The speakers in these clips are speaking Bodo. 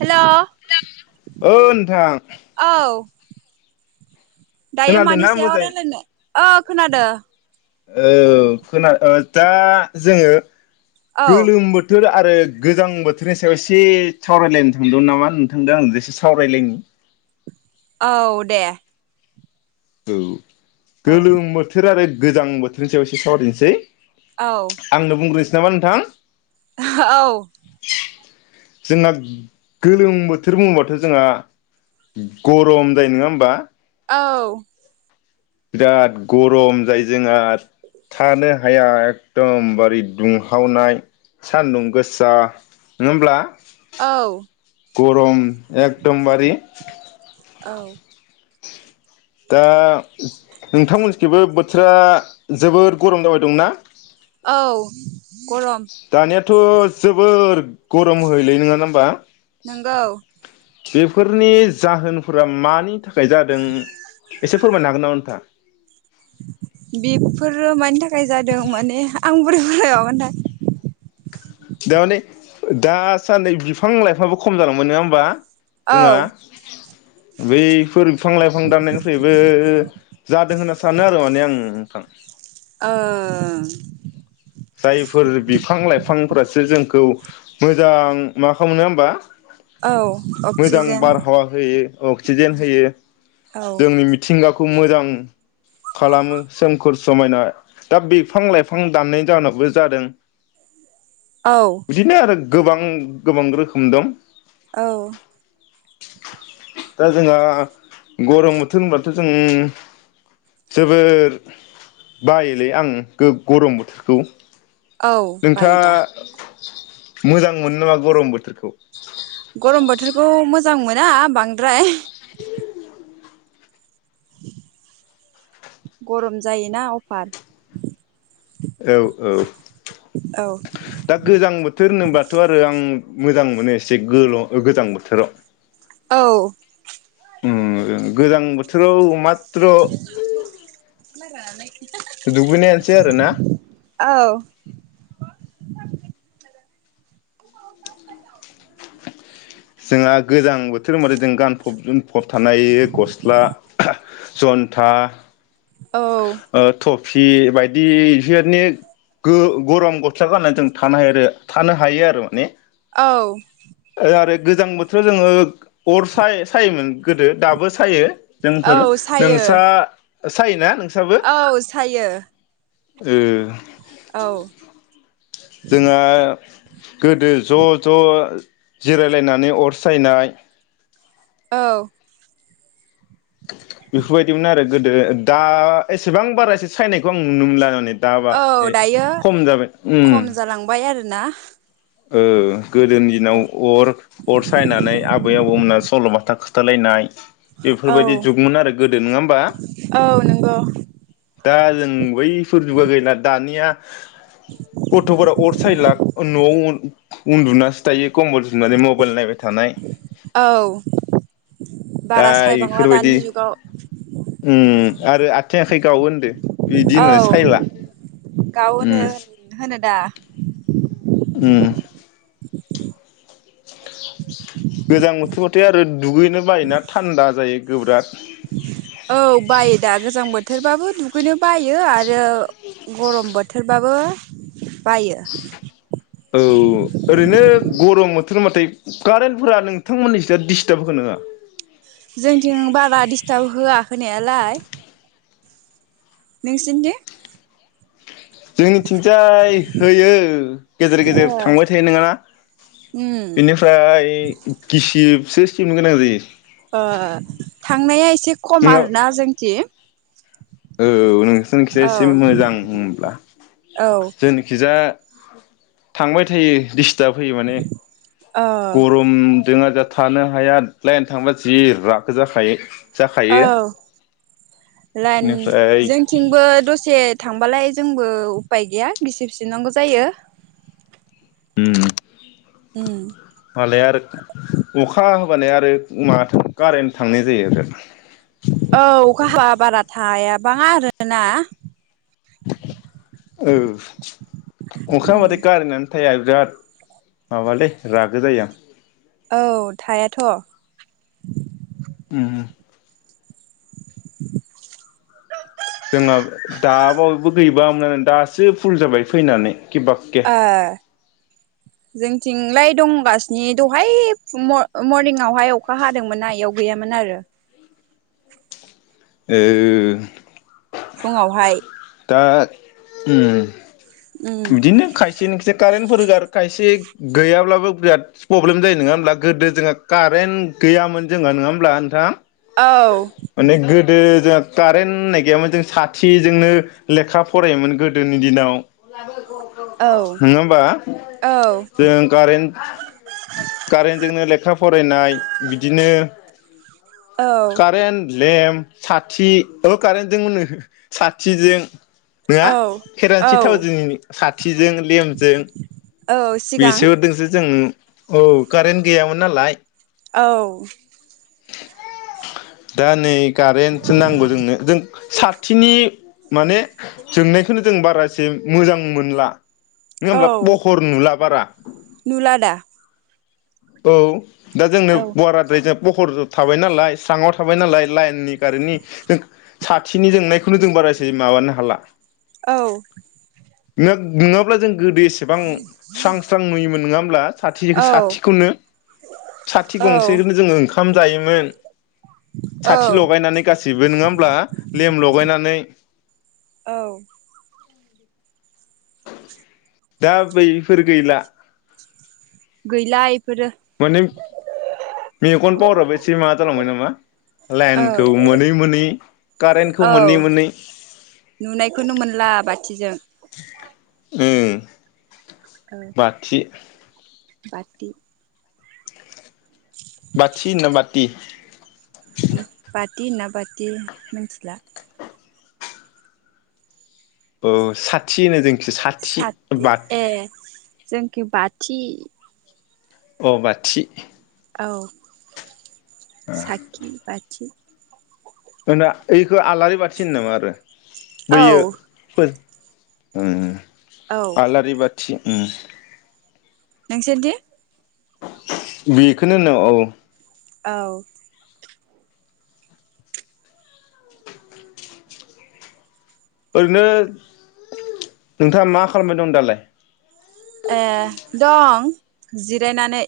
हेल' [inaudible] औ नोंथां औ दायो मानि खोनादोंना सायाव मोजाङै रायलायनो ओ खोनादों औ खोना दा जोङो औ गोलोम बोथोरा आरो गोजां बोथोरनि सायाव एसे सावरायलायनो थांदों नामा नोंथांदों आं जेसे सावरायलायनो औ दे औ औ गोलोम बोथोर आरो गोजां बोथोरनि सायाव एसे सावारिनोसै औ आंनो बुंग्रोसै [unintelligible] नोंथां जोंना गोलोम बोथोर बुङोबाथ' जोंहा गरम जायो नङा होनबा? औ। बिराद गरम जायो जोंहा थानो हाया एकदमबारे दुंहावनाय सानदुं गोसा नङा होमब्ला? औ गरम एकदमबारि औ दा नोंथांमोनखेबो बोथोरा जोबोर गरम जाबाय दंना? औ। गरम दानियाथ' जोबोर गरम होलाय नङा ना होमबा। नंगौ। बेफोरनि जाहोनफोरा मानि थाखाय जादों एसे फोरमायनो हागोन नामा नोंथाङा? बेफोरो मानि थाखाय जादों माने आं [unintelligible] दामाने दा सान्दै बिफां- लाइफां आबो खम जालांबाय नङा होमबा? औ जोंहा बैफोर बिफां- लाइफां दाननायनिफ्रायबो जादों होनना सानो आरो माने आं नोंथां। औ। जायफोर बिफां -लाइफांफोरासो जोंखौ मोजां मा खालामनो होमबा? औ मोजां अक्सिजेन बारहावा होयो अक्सिजेन होयो औ जोंनि मिथिंगाखौ [unintelligible] मोजां खालामो सोमखोर समायना दा बिफां -लाइफां दाननाय जाउनावबो जादों। औ बिदिनो आरो गोबां -गोबां रोखोम दं। औ दा जोंहा गरम बोथोर होनब्लाथ' जों जोबोर बायोलै आं गरम बोथोर [unintelligible] औ बायो दा। मोजां मोनो नामा गरम बोथोरखौ? गरम बोथोरखौ मोजां मोना बांद्राय [unintelligible] [unintelligible] गरम जायोना अफार औ औ औ दा गोजां बोथोर होनोबाथ' आरो आं मोजां मोनो एसे गोल- गोजां बोथोराव। औ उम गोजां बोथोराव मा [unintelligible] ख्रानाय दुुगैनायानोसै आरो ना? औ [unintelligible] जोंआ गोजां बोथोर होनबाथाय जों गानफब जोमफ फब थानो हायो गस्ला जन्था औ फि बायदि इफोरनि गो गरम गस्ला गानना जों थानो हायो थानो हायो आरो माने औ आरो गोजां बोथोराव जोङो अर साय-सायोमोन गोदो दाबो सायो। जोंफोर औ सायो नोंस्रा ओ सायो ना? औ सायो। ओ औ जोंहा गोदो ज' ज' जिरायलायनानै अर सायनाय औ बेफोरबायदिमोन आरो गोदो दा एसेबां बारा एसे सायनायखौ आं नुनो मोनला माने दाबा औ ए दायो खम जाबाय उम ना औ गोदोनि दिनाव अर अर सायनानै आबै आबौमोनास सल'बाथा खोथालायनाय बेफोरबायदि औ जुगमोन आरो गोदो नोङा ओमबा? नंगौ दा जों बै फोर जुगा गैला दानिया होफ [unintelligible] गथ'फोरा अर सायला ओ न'आव‌ ओन उन्दुनासो थायो कम्बल जोमनानै मबाइल नायबाय थानाय। औ दा बारा सायबांला इफोरबायदि दानि जुगाव उम आरो आथिं आख खै गावो होनदो। बिदि औ होननानै सायला गावो उम ओनो होनो दा उम गोजां बोथोरबाथाय आरो दुगैनो बायोना थान्दा जायो गोब्राब। औ बायो दा गोजां बोथोरबाबो दुगैनो। बायो आरो गरम बोथोरबाबो। बायो। औ ओरैनो गरम बोथोरबाथाय कारेन्टफोरा नोंथांमोननि जा दिस्टार्ब होगोना होआ? दिस्तार्ब होआ होनायालाय। नोंसिनिथिं जोंनिथिंजाय होयो गेजेर ओ गेजेर थांबाय थायो नङाना उम बेनिफ्राय गिसिबसो सिबनो गोनां जायो। अ थांनाया एसे एसे खम नोंङा आरोना जोंनिथि। औ। जोंनिखिजा औ एसे मोजां होमब्ला। औ ओ जोंनिखिजा थांबाय थायो दिस ताब होयो माने गरम जोंहा जा थानो हाया लाइन थांबा जि रागा जाखायो। औ जाखायो लाइन बेनिफ्राय जोंथिंबो दसे थांबालाय जोंबो उफाय गैया गिसिब सिबनांगौ जायो। होम। होम। मालाबा आरो अखा होबानो आरो कारेन्ट थांनाय जायो आरो। हाबाङा आरोना। औ। अखा उम होबाथाय कारेनानो थाया बिराद माबालै रागो जायो आं। औ थायाथ'। उम [inaudible] जोंहा दाबावोयैबो गैबाङामोन दासो फुल जाबाय फैनानै किबाके ए जों थिंलाय दंगासिनो दहाय मरनिंयावहाय अखा हादोंमोनना बेयाव गैयामोन आरो। ओ। फुङावहाय दा उम। उम बिदिनो खायसेनि खसे कारेन्ट फोरगार खायसे गैयाब्लाबो बिराद प्रब्लेम जायो नङा होमब्ला गोदो जोंहा कारेन्ट गैयामोन जोंहा नङा होमब्ला नोंथां? औ। माने गोदो जोंहा कारेन्ट होननाय गैयामोन जों साथिजोंनो लेखा फरायोमोन गोदोनि दिनाव। औ नङा होमबा जों कारेन्ट कारेन्टजोंनो लेखा फरायनाय बिदिनो औ कारेन लेम्प साथि औ कारेन्टजों होनो साथिजों। नङा औ औ खेरानसि थाव जों सत खिजों लेमजों औ सिगां बेसोरजोंसो जोङो। औ कारेन्ट गैयामोन नालाय। औ दा नै कारेन्टसो नांगौ जोंनो, जों साथिनि माने जोंनायखौनो जों बारासि मोजां मोनला। नङ औ होमब्ला पहर नुला बारा औ। नुला दा औ। दा जोंनो औ बराराद्राय जाब पहर थाबाय नालाय स्रङाव थाबाय नालाय, लाइननि कारेन्टनिों साथिनि जोंनायखौ खु द बारा एसेै माबानो हाला। औ न नङाब्ला जों गोदो एसेबां स्रां स्रां नुयोमोन नङाम प्लास साथिखो औ साथि नो, साथि औ गंसेखौनो जोङो ओंखाम जायोमोन। साथि औ लगायनानै गाससिबो नङा होमब्ला? लेम लगायनानै [unintelligible] औ। [unintelligible] दा बैफोर गैला। गैला। इफोरो माने मेगन पावाराबो एसे माबा जालांबाय नामा लाइनखौ औ मोनै मोनै कारेन्टखौ मोनै औ मोनै। नुनायखौनो मोनला बाथिजों [unintelligible] औ बाथि। [inaudible] बाथि ना बाथि। बाटि होना बाटि मिथिला। औ साथि होनो जों। एक्स' साथि बाद जोंखि बाथि। अ बाथि। औ। साखि बथि होना खौ आलारि बाथि होनो नामा? आरो बैयो। औ उम औ आलारि बा उम नोंसोर दे बेखौनो होनो औ औ ओरैनो नोंथाङा मा खालामबाय दं दालाय ए दं जिरायनानै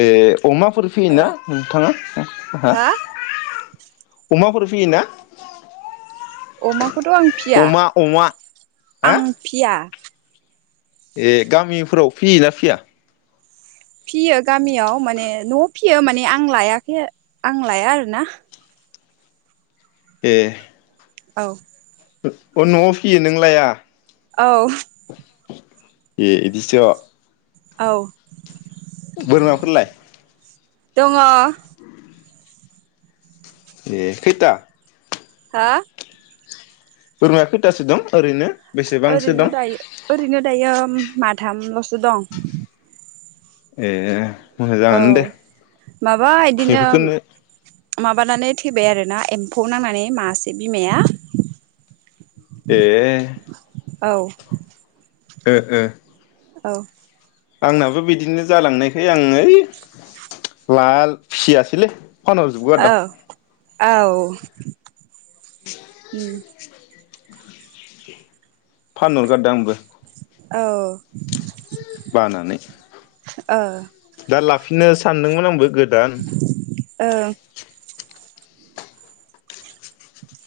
ए अमाफोर फैयोना औ नोंथाङा हा अमाफोर फियोना अमाखौथ' आं फिया अमा अमा हा आं फिया ए गामिफोराव फियोना फिया फियो गामियाव माने न'आव फियो माने आं लायाखै आं लाया आरोना ए औ अ न'आव फियो नोंलाया औ ए एदिस' औ बोरमाफोरलाय दङ ए खैता हा बोरमाया खैथासो दं ओरैनो बेसेबांसो ओरैनो दं दायो ओरैनो दायो। माथामल'सो दं। ए औ मोजाङानो दे माबा बिदिनो बेफोरखौनो माबानानै थैबाय आरो ना एम्फौ नांनानै मासे बिमाया। ए औ ओ ओ औ आंनाबो बिदिनो जालांनायखाय आं ओइ लाया फियासैलै औ औ [inaudible] उम फानहरगारदों आंबो। औ बानानै दा ला फिननो सानदोंमोन आंबो गो ओं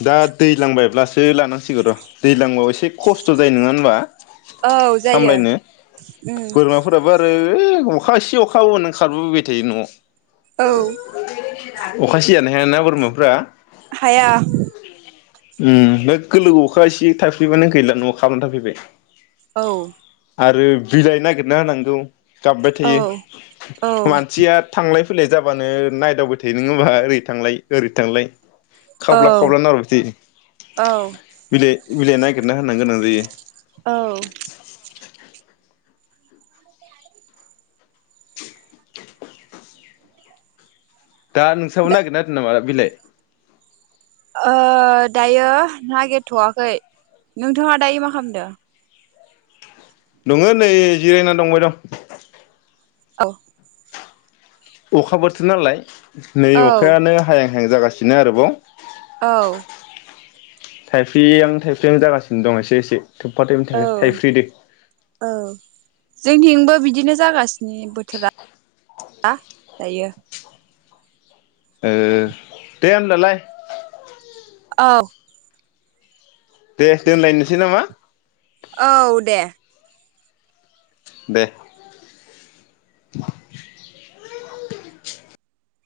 दा दैलांबायब्लासो लानांसिगौ र' दैज्लांबाव एसे खस्थ' जायो नङा होनबा? औ जायो सामलायनो उम बोरमाफोराबो आरो है अखा एसे अखा हाबानो खारबोबाय थायो न'आव औ अखा सि जानो हायाना बोरमाफ्रा। हाया। उम लोगो लोगो अखा एसे थाइफ्रिबानो गैला न'आव खारना थाफैबाय। औ। आरो बिलाइ नागिरना होनांगौ। गाबबाय औ थायो। औ मानसिया थांलाय फैनाय जाबानो नायदावबाय थायो। नोङा होमबा? ओरै थांलाय ओरै थांलाय औ खावब्ला खावब्ला नाहरबाय थायो। औ। बिलाइ बिलाइ नागिरना होनांगोन आरो औ। दा नोंसाबो दा नागिरना होदोंना नामा बिलाय ओ दायो नागिरथ'वाखै। नोंथाङा दायो मा खालामदों? दङो नै जिरायना दंबाय दं। औ। अखा बोथोर नालाय। नै औ अखायानो हाया हाहां जागासिनो आरोबाव औ थाइफ्रिहां थाइफ्रिहां जागासिनो दं एसे एसे थोबफा औ थोबफि थाइफ्रिदो औ जोंथिंबो बिदिनो जागासिनो बोथोरा दायो। ओ दे होमब्लाय औ दे दोनलायनोसै नामा औ दे दे [inaudible]